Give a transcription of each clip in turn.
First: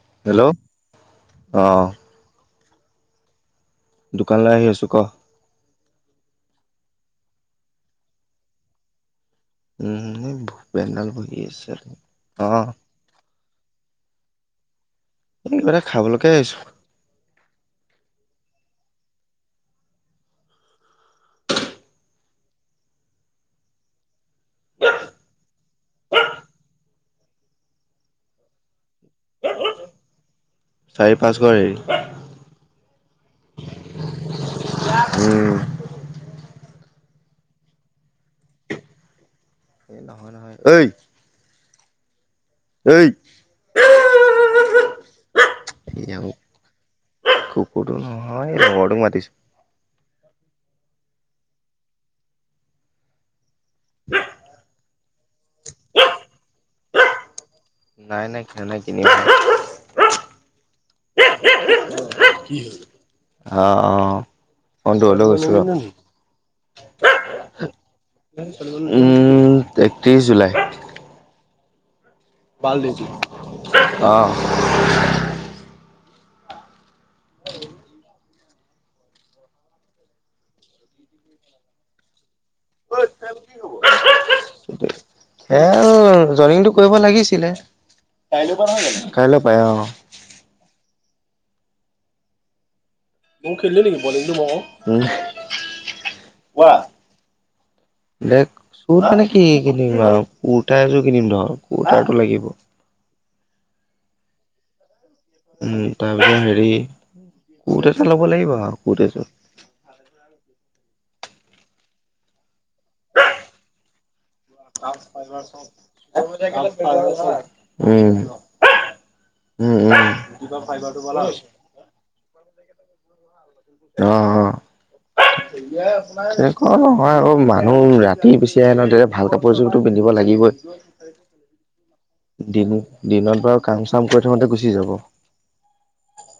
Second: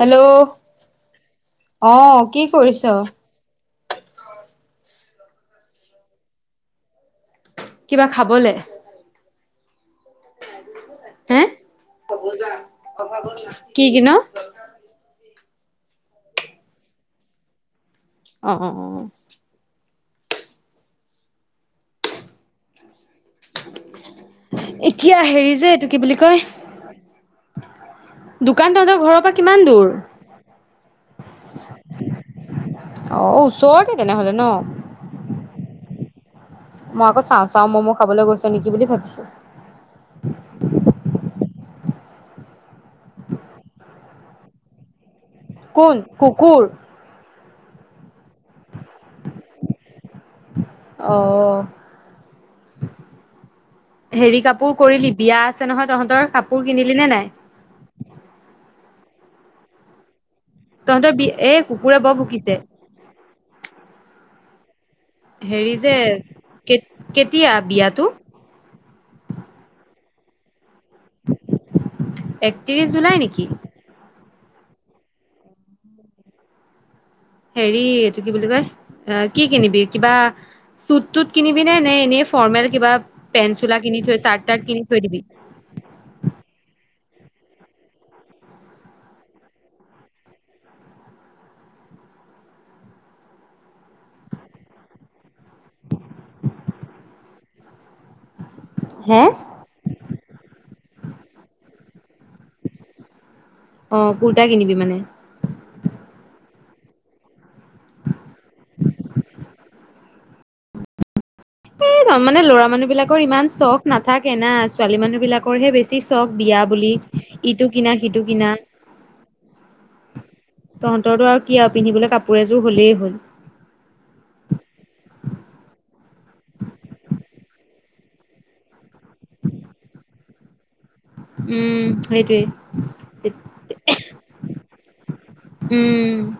Hello অ কি কৰিছ দোকানলে আহি আছো ক কিবা খাবলে উম ভূপেনডাল বহি হে আছে অ কি কিন এইকিবা এটা খাবলেকে আহিছো অ অ অ অ এতিয়া হেৰি যে এইটো কি বুলি কয় দোকান তহতৰ ঘৰৰ পৰা কিমান দূৰ চাৰি পাঁচ ঘৰ হেৰি অ ওচৰতে তেনেহলে ন উম মই আকৌ চাওঁ চাওঁ ম'ম' খাবলৈ গৈছো নেকি বুলি ভাবিছো। এ নহয় নহয় ঐ- ঐ- কোন কুকুৰ কুকুৰটো নহয় এই লগৰটো মাতিছে অ হেৰি কাপোৰ কৰিলি বিয়া আছে নহয় তহঁতৰ কাপোৰ কিনিলি নে নাই নাই নাই খায় নে কিনে- তহঁতৰ বি, এ কুকুৰে বৰ ভুকিছে। অঁ অঁ [unintelligible] হেৰি যে কে কেতিয়া বিয়াতো। উম এত্ৰিশ জুলাই। একত্ৰিশ জুলাই নেকি? [unintelligible] হেৰি এইটো কি বুলি কয় এ কি কিনিবি কিবা- চুট টোত কিনিবি নে নে এনেই ফৰ্মেল কিবা পেন্ট চোলা কিনি থৈ চাৰ্ট তাৰ্ট কিনি থৈ দিবি। খেল জয়নিং টো কৰিব লাগিছিলে কাইলৈ পা নহয় জানোঁ কাইলৈ পা অ মইও খেলিম নেকি বলিং টো, কোৱা- দে চুত মানে কি কিনিম আৰু কুৰ্তা এযোৰ কিনিম ধৰ কুৰ্তাটো লাগিব। অঁ কুৰ্তা কিনিবি মানে- উম তাৰপিছত হেৰি কুট এটা ল'ব লাগিব আৰু কুট এযোৰ। এইদম মানে ল'ৰা মানুহ বিলাকৰ ইমান চখ- নাথাকে না ছোৱালী মানুহ বিলাকৰহে বেছি চখ বিয়া বুলি ইটো কিনা উম সিটো কিনা। [unintelligible] তহঁতৰটো আৰু কি আৰু পিন্ধিবলৈ কাপোৰ এযোৰ হলেই হল। অ অ তেনেকুৱা নহয় আৰু মানুহ ৰাতি পুচি আহে ন ভাল ক- উপযোগটো পিন্ধিব লাগিবই। উম সেইটোৱে দিন দিনত বাৰু কাম চাম কৰি থাকোঁতে গুচি যাব। উম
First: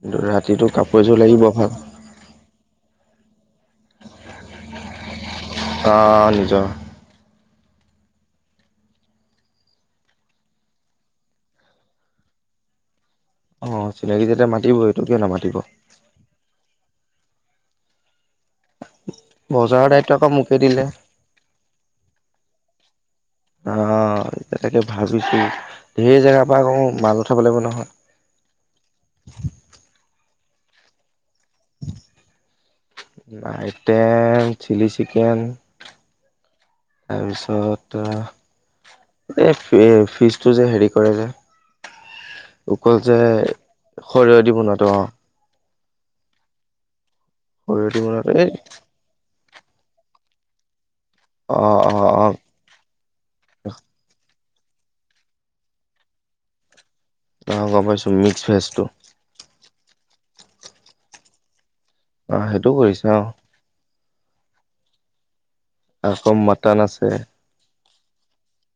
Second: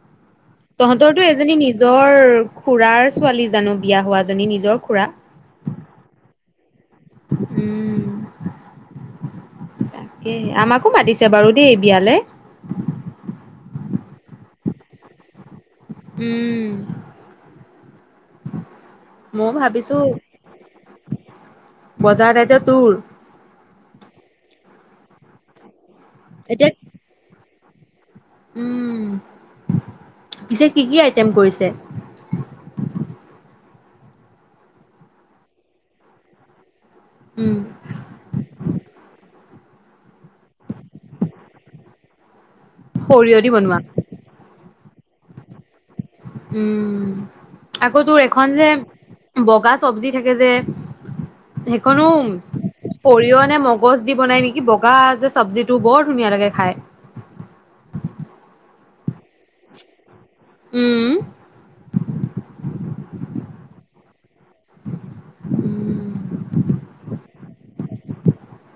কিন্ত ৰাতিটো- কাপোৰ এযোৰ তহঁতৰটো লাগিব এজনী ভাল নিজৰ খুুৰাৰ ছোৱালী জানো বিয়া হোৱা জনী নিজৰ খুৰা। অঁ নিজৰ- উম তাকে, আমাকো মাতিছে বাৰু দেই বিয়ালে। অ চিনাকি যেতিয়াটো মাতিবই কিয় নামাতিব। উম মই বজাৰৰ ভাবিছো দায়িত্ব আকৌ মোকে দিলে বজাৰ দায়িত্ব তোৰ। অঁ তাকে ভাবিছো ঢেৰ জেগাৰ পৰা এতিয়া আক মাল উঠাব লাগিব নহয়। উম, পিছে কি কি আইটেম কৰিছে। [unintelligible] আইটেম চিলি চিকেন- উম তাৰপিছত ত' এই ফিজটো যে হেৰি কৰে যে, অকল যে- সৰিয়হ দি বনোৱা সৰিয়হ দি বনাতো অঁ। উম সৰিয়হ দি আকৌ তোৰ বনোৱাটো এই এখন যে বগা চব্জি থাকে যে। অ অ সেইখনো অ সৰিয় নে মগজ দি বনাই নেকি? কি বগা যে চব্জিটো বৰ ধুনীয়া লাগে খায়। অ গম পাইছোঁ মিক্স ভেজটো। উম'। অ, সেইটো কৰিছে অহ। উম' [unintelligible] আকৌ মাটন আছে।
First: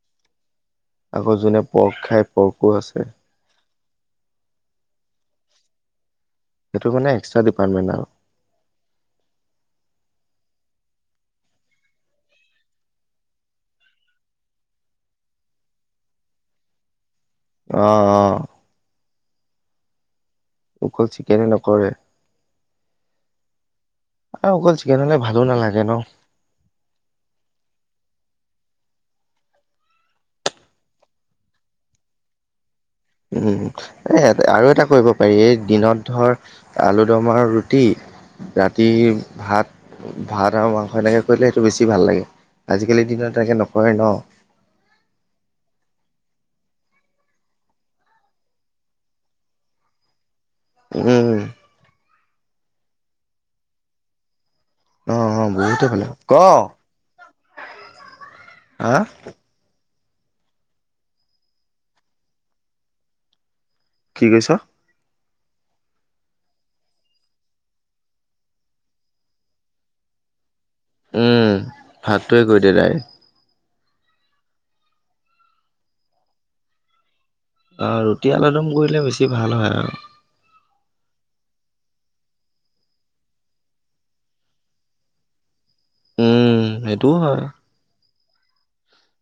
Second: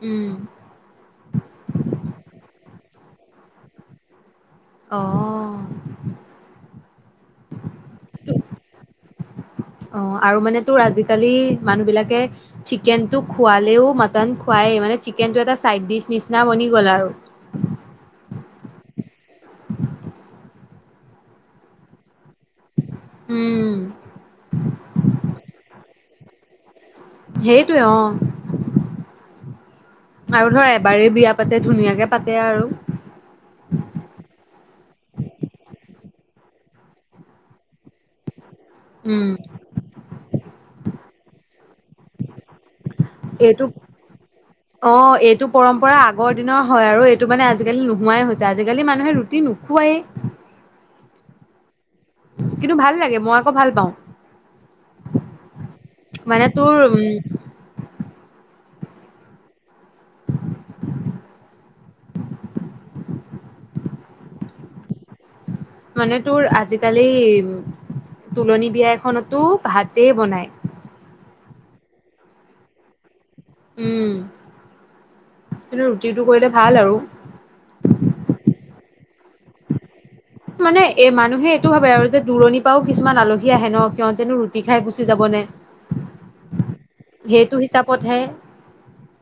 উম আকৌ যোনে পৰ্ক খাই পৰ্কো আছে। অঁ। সেইটো মানে এক্সট্ৰা ডিপাৰ্টমেণ্ট আও। অ আৰু মানে তোৰ আজিকালি মানুহ বিলাকে চিকেনটো খুৱালেও মটন খুৱাই, মানে চিকেনটো এটা চাইড ডিচ নিচিনা বনি গ'ল আৰু। অঁ, অঁ। অকল চিকেনে নকৰে। উম আৰু অকল চিকেন হ'লে, ভালো নালাগে নহ। সেইটোয়ে অ। আৰু ধৰ এবাৰেই বিয়া পাতে, ধুনীয়াকে পাতে আৰু। উম' এ আৰু এটা কৰিব পাৰি, এই দিনত ধৰ আলু দম আৰু ৰুটি, ৰাতি উম ভাত ভাত আৰু মাংস এনেকে কৰিলে সেইটো বেছি ভাল লাগে। আজিকালিৰ দিনত তেনেকে এইটো নকৰে ন। অ, এইটো পৰম্পৰা আগৰ দিনৰ হয় আৰু এইটো মানে আজিকালি নোহোৱাই হৈছে। আজিকালি মানুহে ৰুটি নোখোৱায়ে। উম'। কিন্তু ভাল লাগে, মই আকৌ ভাল পাওঁ। অ-অ, বহুতে ভালে, ক মানে তোৰ উম হা কি কৈছ? মানে তোৰ আজিকালি, তুলনি বিয়া এখনতো ভাতে বনাই। উম, ভাতটোৱে কৰি দিয়ে ডাইৰেক্ট। উম, এনেও ৰুটি টো কৰিলে ভাল আৰু। অ, ৰুটি, আলুদম কৰিলে বেছি ভাল হয় আৰু। মানে, এ মানুহে এইটো ভাবে আৰু যে, দূৰণিৰ পৰাওঁ কিছুমান আলহী আহে ন, সিহঁতেনো ৰুটি খাই গুচি যাব নে? উম, সেইটোও হয় সেইটো হিচাপতহে,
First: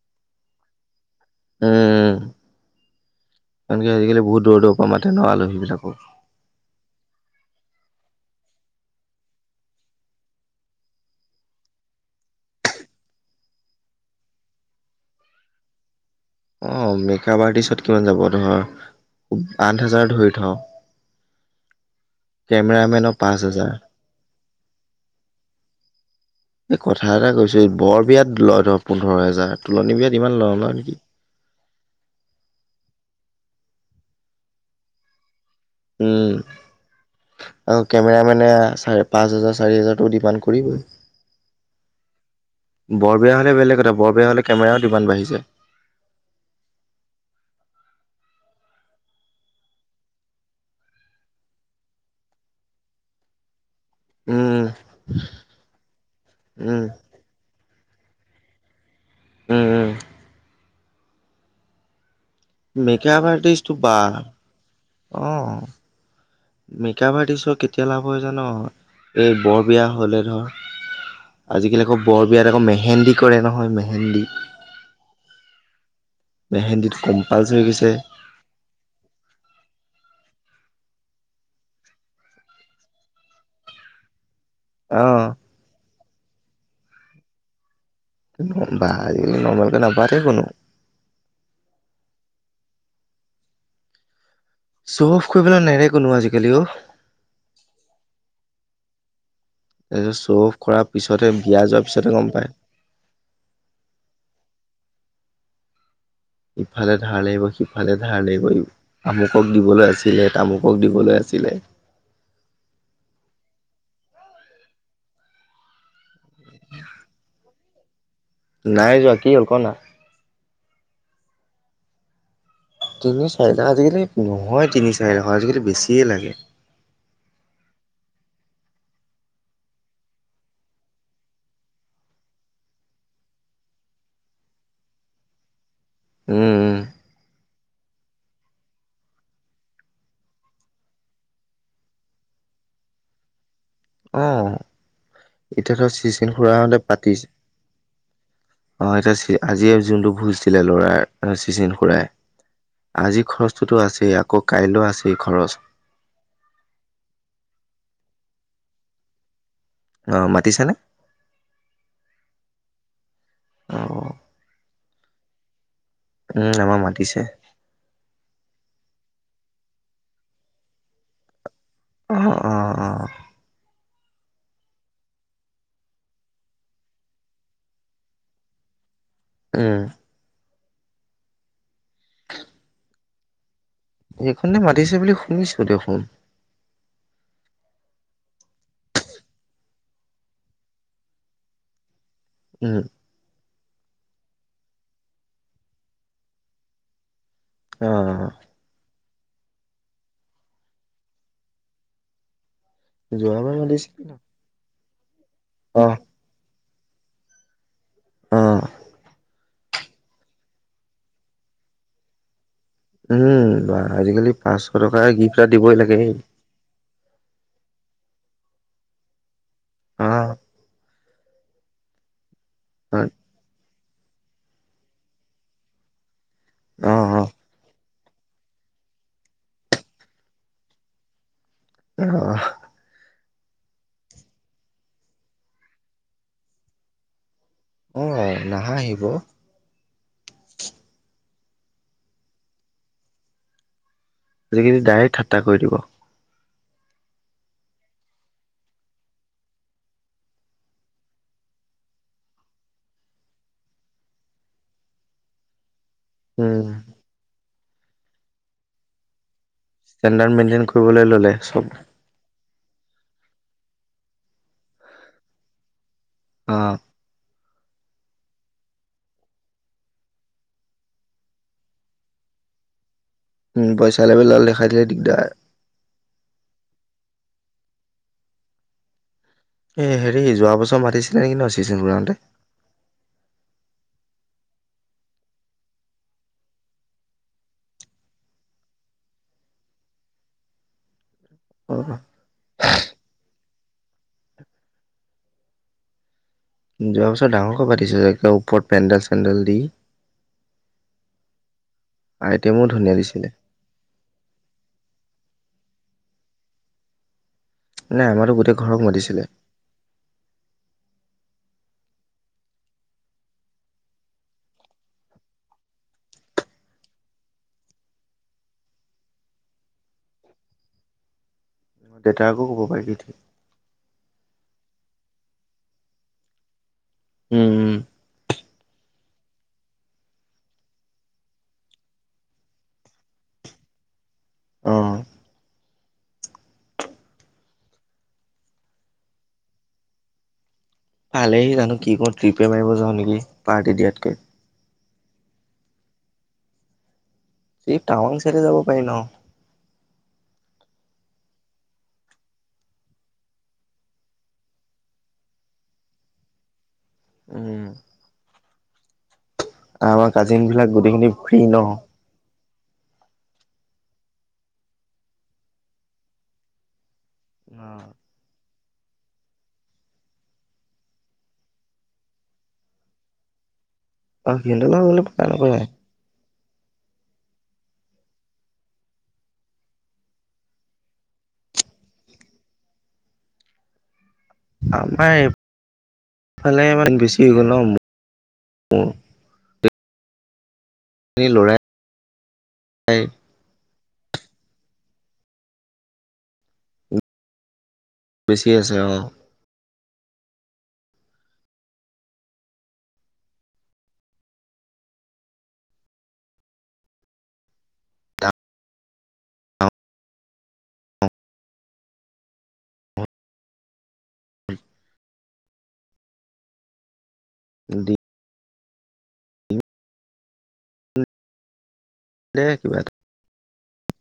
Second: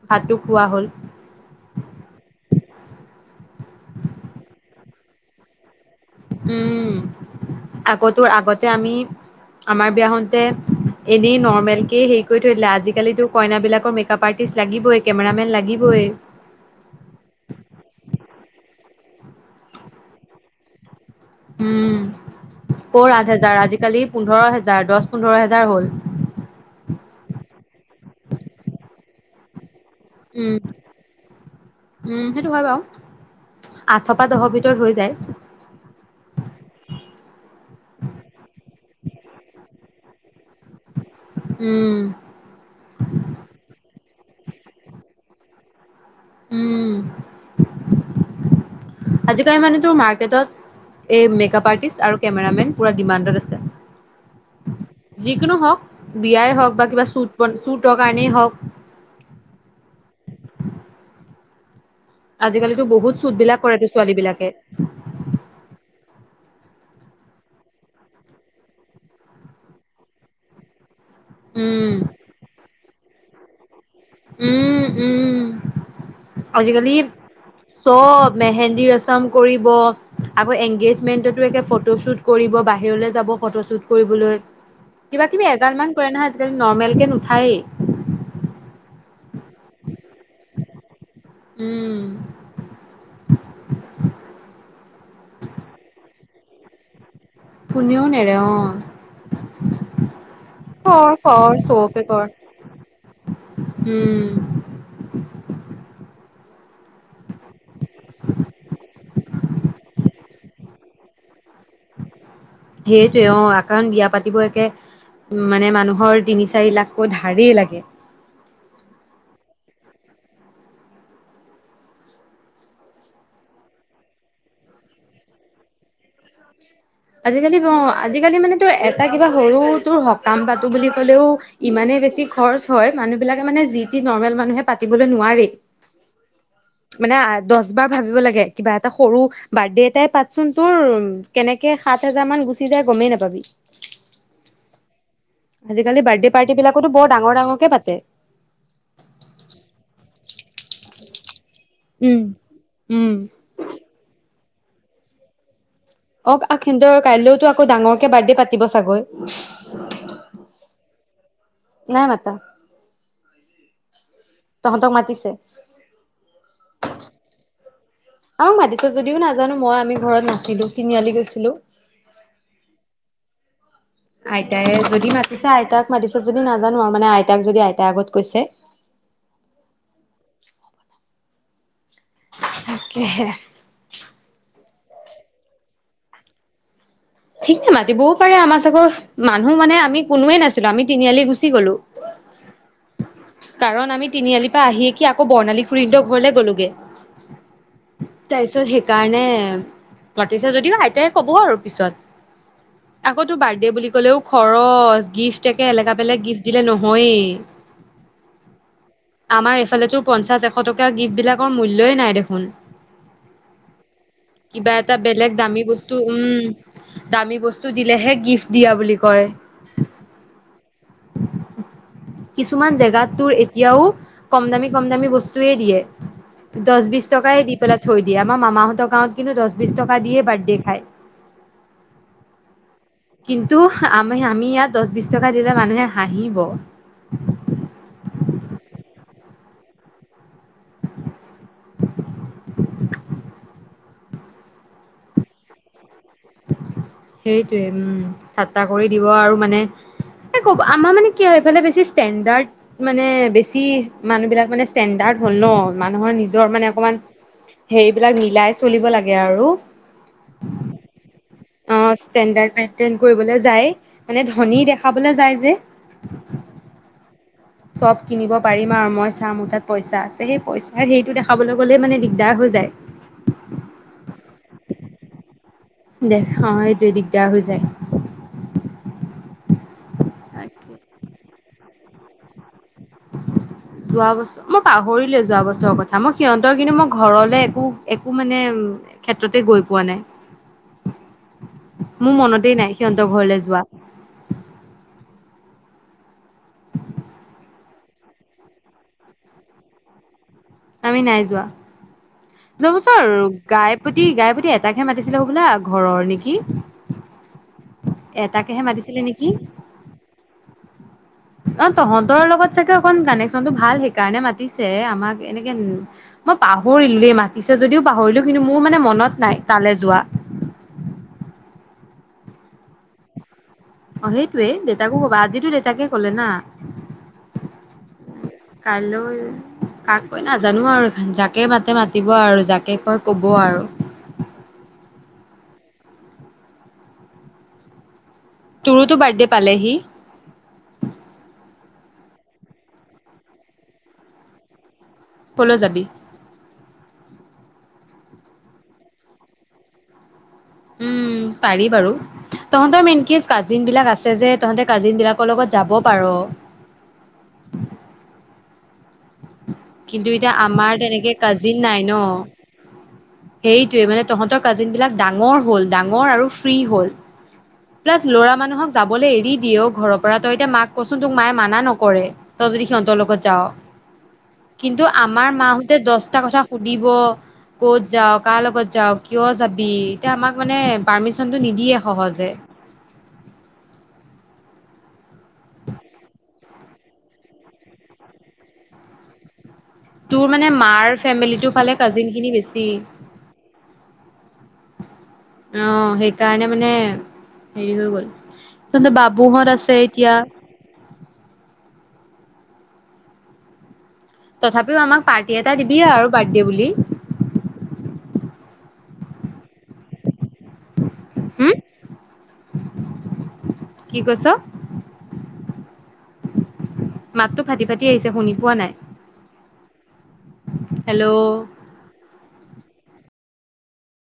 ভাতটো খোৱা হ'ল। উম, কাৰণ কেলে, আজিকালি বহুত দূৰ-দূৰৰ পৰা মাতে ন আলহী বিলাকো। উম, আগতো, আগতে আমি, আমাৰ বিয়া হওঁতে এনেই নৰ্মেল কে হেৰি কৰি থৈ দিলে। আজিকালি তো কইনা বিলাকৰ মেকআপ আৰ্টিষ্ট লাগিবই, কেমেৰামেন লাগিবই। অ, মেকআপ আৰ্টিষ্টত কিমান যাব, ধৰ আঠ হাজাৰ ধৰি থওঁ। উম, কেমেৰামেনৰ কৰৰ আঠ পাঁচ হাজাৰ আজিকালি পোন্ধৰ হাজাৰ, দহ পোন্ধৰ হাজাৰ হ'ল। এই কথা এটা কৈছো, বৰ বিয়াত লয়, ধৰ পোন্ধৰ হেজাৰ, তোলনি বিয়াত ইমান উম'। নলয় নেকি? উম, সেইটো হয় বাৰু, আঠৰ পৰা দহৰ ভিতৰত হৈ যায়। উম'। আৰু কেমেৰামেনে চাৰে পাঁচ হাজাৰ, চাৰি হাজাৰটো ডিমাণ্ড কৰিবই। উম' বৰ বিয়া হ'লে বেলেগ কথা, বৰ বিয়া হ'লে কেমেৰাও ডিমাণ্ড বাঢ়িছে। উম'। [inaudible] আজিকালি মানে তোৰ মাৰ্কেটত এই মেকআপ আৰ্টিষ্ট আৰু কেমেৰামেন পুৰা ডিমাণ্ডত আছে। উম যিকোনো হওক, বিয়াই হওক উম বা কিবা শ্বুট, শ্বুটৰ কাৰণেই হওঁক। উম-উম। আজিকালিতো বহুত শ্বুট বিলাক কৰেতো ছোৱালী বিলাকে। অঁ মেকআপ আৰ্টিষ্টৰ কেতিয়া লাভ হয় জান। এই বৰবিয়া হ'লে ধৰ। আজিকালি উম আকৌ বৰ বিয়াত আকৌ মেহেন্দী কৰে নহয় মেহেন্দী। উম উম আজিকালি মেহেন্দীত কম্পালচৰি গৈছে চব। মেহেন্দী ৰচম কৰিব, আকৌ, এনগেজমেন্টতো একে ফটো শ্বুট কৰিব, বাহিৰলৈ যাব ফটো শ্বুট কৰিবলৈ। অ কিবা-কিবি এগাল মান কৰে নহয় আজিকালি নৰ্মেল কে নুঠায়েই। কিন্তু বা আজিকালি নৰ্মেলকে নাপাতেই কোনো। উম' চ' অফ কৰিবলে নেৰে কোনো, আজিকালি অ। কোনেওঁ নেৰে অ। এজেছ চ' অফ কৰা কৰ পিছতহে, কৰ বিয়া যোৱাৰ চবকে পিছতহে কৰ গম পায়। উম। ইফালে ধাৰ লাগিব সিফালে ধাৰ লাগিব। আমুকক দিবলৈ আছিলে তামুকক দিবলৈ আছিলে। সেইটোৱে অ কাৰণ বিয়া পাতিব একে উ মানে মানুহৰ তিনি চাৰি লাখকৈ ধাৰেই লাগে। নাই যোৱা কি হ'ল ক না। তিনি চাৰি লাখ আজিকালি নহয় তিনি চাৰি লাখত আজিকালি বেছিয়ে লাগে। আজিকালি আজিকালি মানে তোৰ এটা কিবা সৰু তোৰ সকাম পাতো বুলি কলেও ইমানে বেছি খৰচ হয় মানুহ বিলাকে মানে যি টি নৰ্মেল মানুহে পাতিবলৈ নোৱাৰি উম উম মানে দহ বাৰ ভাবিব লাগে কিবা এটা সৰু বাৰ্থডে এটাই পাতচোন তোৰ কেনে কে সাত হাজাৰমান গুচি যাই গমেই নাপাবি। আহ এতিয়া ত আজিকালি বাৰ্থডে চিচিন খুৰা পাৰ্টি হতে বিলাকতো বৰ পাতিছে ডাঙৰ ডাঙৰকে পাতে। অ এতিয়া আজি যোনটো ঘূৰিছিলে ল'ৰাৰ চিচন খুৰাই উম, উম, আজি খৰচটোতো আছেই আকৌ কাইলৈ আছেই খৰচ অ আহ খিঞ্জৰ কাইলৈওতো আকৌ ডাঙৰকে বাৰ্থডে পাতিব চাগৈ অ মাতিছানে নাই মাতা অ তহঁতক মাতিছে উম আমাক মাতিছে আমাক মাতিছে যদিও নাজানো মই আমি ঘৰত নাছিলো তিনিআলি গৈছিলো অহ অহ অহ আইতাই যদি মাতিছে আইতাক মাতিছে যদি নাজানো আৰু মানে আইতাক যদি আইতাই আগত কৈছে উম তাকেহে এইখনতে মাতিছে বুলি শুনিছো দেখোন ঠিকে মাতিবও পাৰে আমাৰ চাগৈ মানুহ মানে আমি কোনোৱে নাছিলো আমি তিনিআলি গুচি গলো উম কাৰণ আমি তিনিআলিৰ পৰা আহিয়েকি আকৌ বৰ্ণালী খুুৰিহেতৰ ঘৰলে গলো গৈ অ তাৰপিছত সেইকাৰণে মাতিছে যদিও আইতাই কব আৰু পিছত আকৌ তোৰ যোৱাবাৰ বাৰ্থডে বুলি মাতিছিল ক'লেও খৰচ গিফ্ট একে অ এলেকা পেলেগ গিফ্ট দিলে নহয়েই অ আমাৰ এইফালেতো পঞ্চাশ এশ টকা গিফ্টবিলাক মূল্যই নাই দেখোন উম বা আজিকালি পাঁচশ কিবা এটা টকাৰ বেলেগ গিফ্ট এটা দামী দিবই বস্তু লাগে উম দামী বস্তু দিলেহে গিফ্ট দিয়া বুলি কয় আ কিছুমান জেগাত তোৰ এতিয়াও কম দামী কম দামী বস্তু টোয়ে দিয়ে, দহ অ অ বিশ টকা দি পেলাই থৈ দিয়ে আমাৰ মামাহঁতৰ গাঁৱত কিন্তু দহ, বিশছ টকা দিয়ে বাৰ্থডে খায়। অহ। কিন্তু আমি আমি ইয়াত দহ বিশ টকা দিলে মানুহে হাঁহিব। হয়। নাহাঁহিব [unintelligible] আজিকালি ডাইৰেক্ট ঠাট্টা কৰি দিব সেইটোৱে উম, চাটটা কৰি দিব আৰু মানে। ক'ব আমাৰ মানে কি হয় এইফালে বেছি ষ্টেণ্ডাৰ্ড- মানে বেছি মানুহ বিলাক মানে ষ্টেণ্ডাৰ্ড হ'ল ন মানুহৰ নি- নিজৰ উম মানে অকমান, হেৰিবিলাক মিলাই চলিব লাগে আৰু। ষ্টেণ্ডাৰ্ড মেইনটেইন কৰিবলৈ ল'লে চব। অ ষ্টেণ্ডাৰ্ড মেনটেইন কৰিবলৈ যায়, মানে ধনী দেখাবলৈ যায় যে। অঁ চব কিনিব পাৰিম আৰু মই চাম মোৰ তাত পইচা আছে। সেই পইচাৰ হেৰিটো দেখাবলৈ গ'লে মানে দিগদাৰ হৈ যায়। উম পইচা লেবেল দাল দেখাই দিলে দিগদাৰ। দেখ অ সেইটোয়ে দিগদাৰ হৈ যায়। এ হেৰি যোৱা বছৰ মাতিছিলে নেকি ন চিচিনকৰাওঁতে। যোৱাবছৰ। মই পাহৰিলোয়ে যোৱা বছৰৰ কথা মই সিহঁতৰ কিন্তু মোৰ ঘৰলে একো একো মানে ক্ষেত্ৰতে গৈ পোৱা নাই। [unintelligible] অ মোৰ মনতে নাই সিহঁতৰ ঘৰলৈ যোৱা। যোৱা বছৰ ডাঙৰ কৈ পাতিছিলে একদম ওপৰত পেণ্ডেল চেণ্ডেল দি। আমি নাই যোৱা, আইটেমো ধুনীয়া দিছিলে যোৱাবছৰ- গাইপতি গাইপতি এটাক হে মাতিছিলে হবলা ঘৰৰ নেকি। নাই আমাৰতো গোটেই এটাকেহে ঘৰক মাতিছিলে নেকি? অ তহঁতৰ লগত চাগে অকণ কানেকচনটো ভাল সেইকাৰণে মাতিছে আমাক এনেকে মই পাহৰিলো দেই মাতিছে যদিও পাহৰিলো কিন্তু মোৰ মানে মনত নাই তালে যোৱা। দেউতাকো ক'ব পাৰিবি। অ সেইটোৱে দেউতাকো কবা, আজিতো দেতাকে ক'লে না। উম উম। কাইলৈ। কাক কৈ নাজানো আৰু যাকে মাতে মাতিব আৰু যাকে কয় কব আৰু। অঁ তোৰোঁটো বাৰ্থডে পালেহি। পালেহি জানো কি কো ট্ৰিপে মাৰিব যাওঁ নেকি পাৰ্টি দিয়াতকৈ। কলৈ যাবি? এই টাৱাং চাইডে যাব পাৰি ন। উম পাৰি বাৰু। তহঁতৰ মেইন কি কাজিন বিলাক আছে যে তহঁতে কাজিন বিলাকৰ লগত যাব পাৰ। উম আমাৰ কিন্তু এতিয়া কাজিন বিলাক আমাৰ গোটেইখিনি তেনেকে ফ্ৰী কাজিন নাই ন। সেইটোৱে মানে তহঁতৰ কাজিন বিলাক ডাঙৰ হল ডাঙৰ আৰু ফ্ৰী হ'ল। অ প্লাছ লৰা মানুহক যাবলৈ এৰি দিয়ে অ ঘৰৰ পৰা তই এতিয়া মাক কচোন তোক মায়ে মানা নকৰে। তই যদি সিহঁতৰ লগত যাওঁ, অ সিহঁতৰ কিন্তু লগত গলে পতা আমাৰ নপৰে মাহঁতে দহটা কথা সুদিব ক'ত যাওঁ কাৰ লগত যাওঁ কিয় যাবি এতিয়া আমাক মানে পাৰ্মিচনটো নিদিয়ে সহজে। আমাৰ- ফালে ইমান বেছি হৈ গ'ল। গোটেইখিনি তোৰ মানে মাৰ ফেমিলিটোৰ লৰাই ফালে কাজিন খিনি বেছি। অ সেইকাৰণে মানে হেৰি হৈ গল বেছি আছে অ ত বাবুহঁত আছে এতিয়া- তথাপিও আমাক পাৰ্টি এটা দিবিয়ে আৰু বাৰ্থডে বুলি। হুম কি কৈছ? মাতটো ফাটি ফাটি আহিছে শুনি পোৱা নাই। হেল্ল' দে কিবা।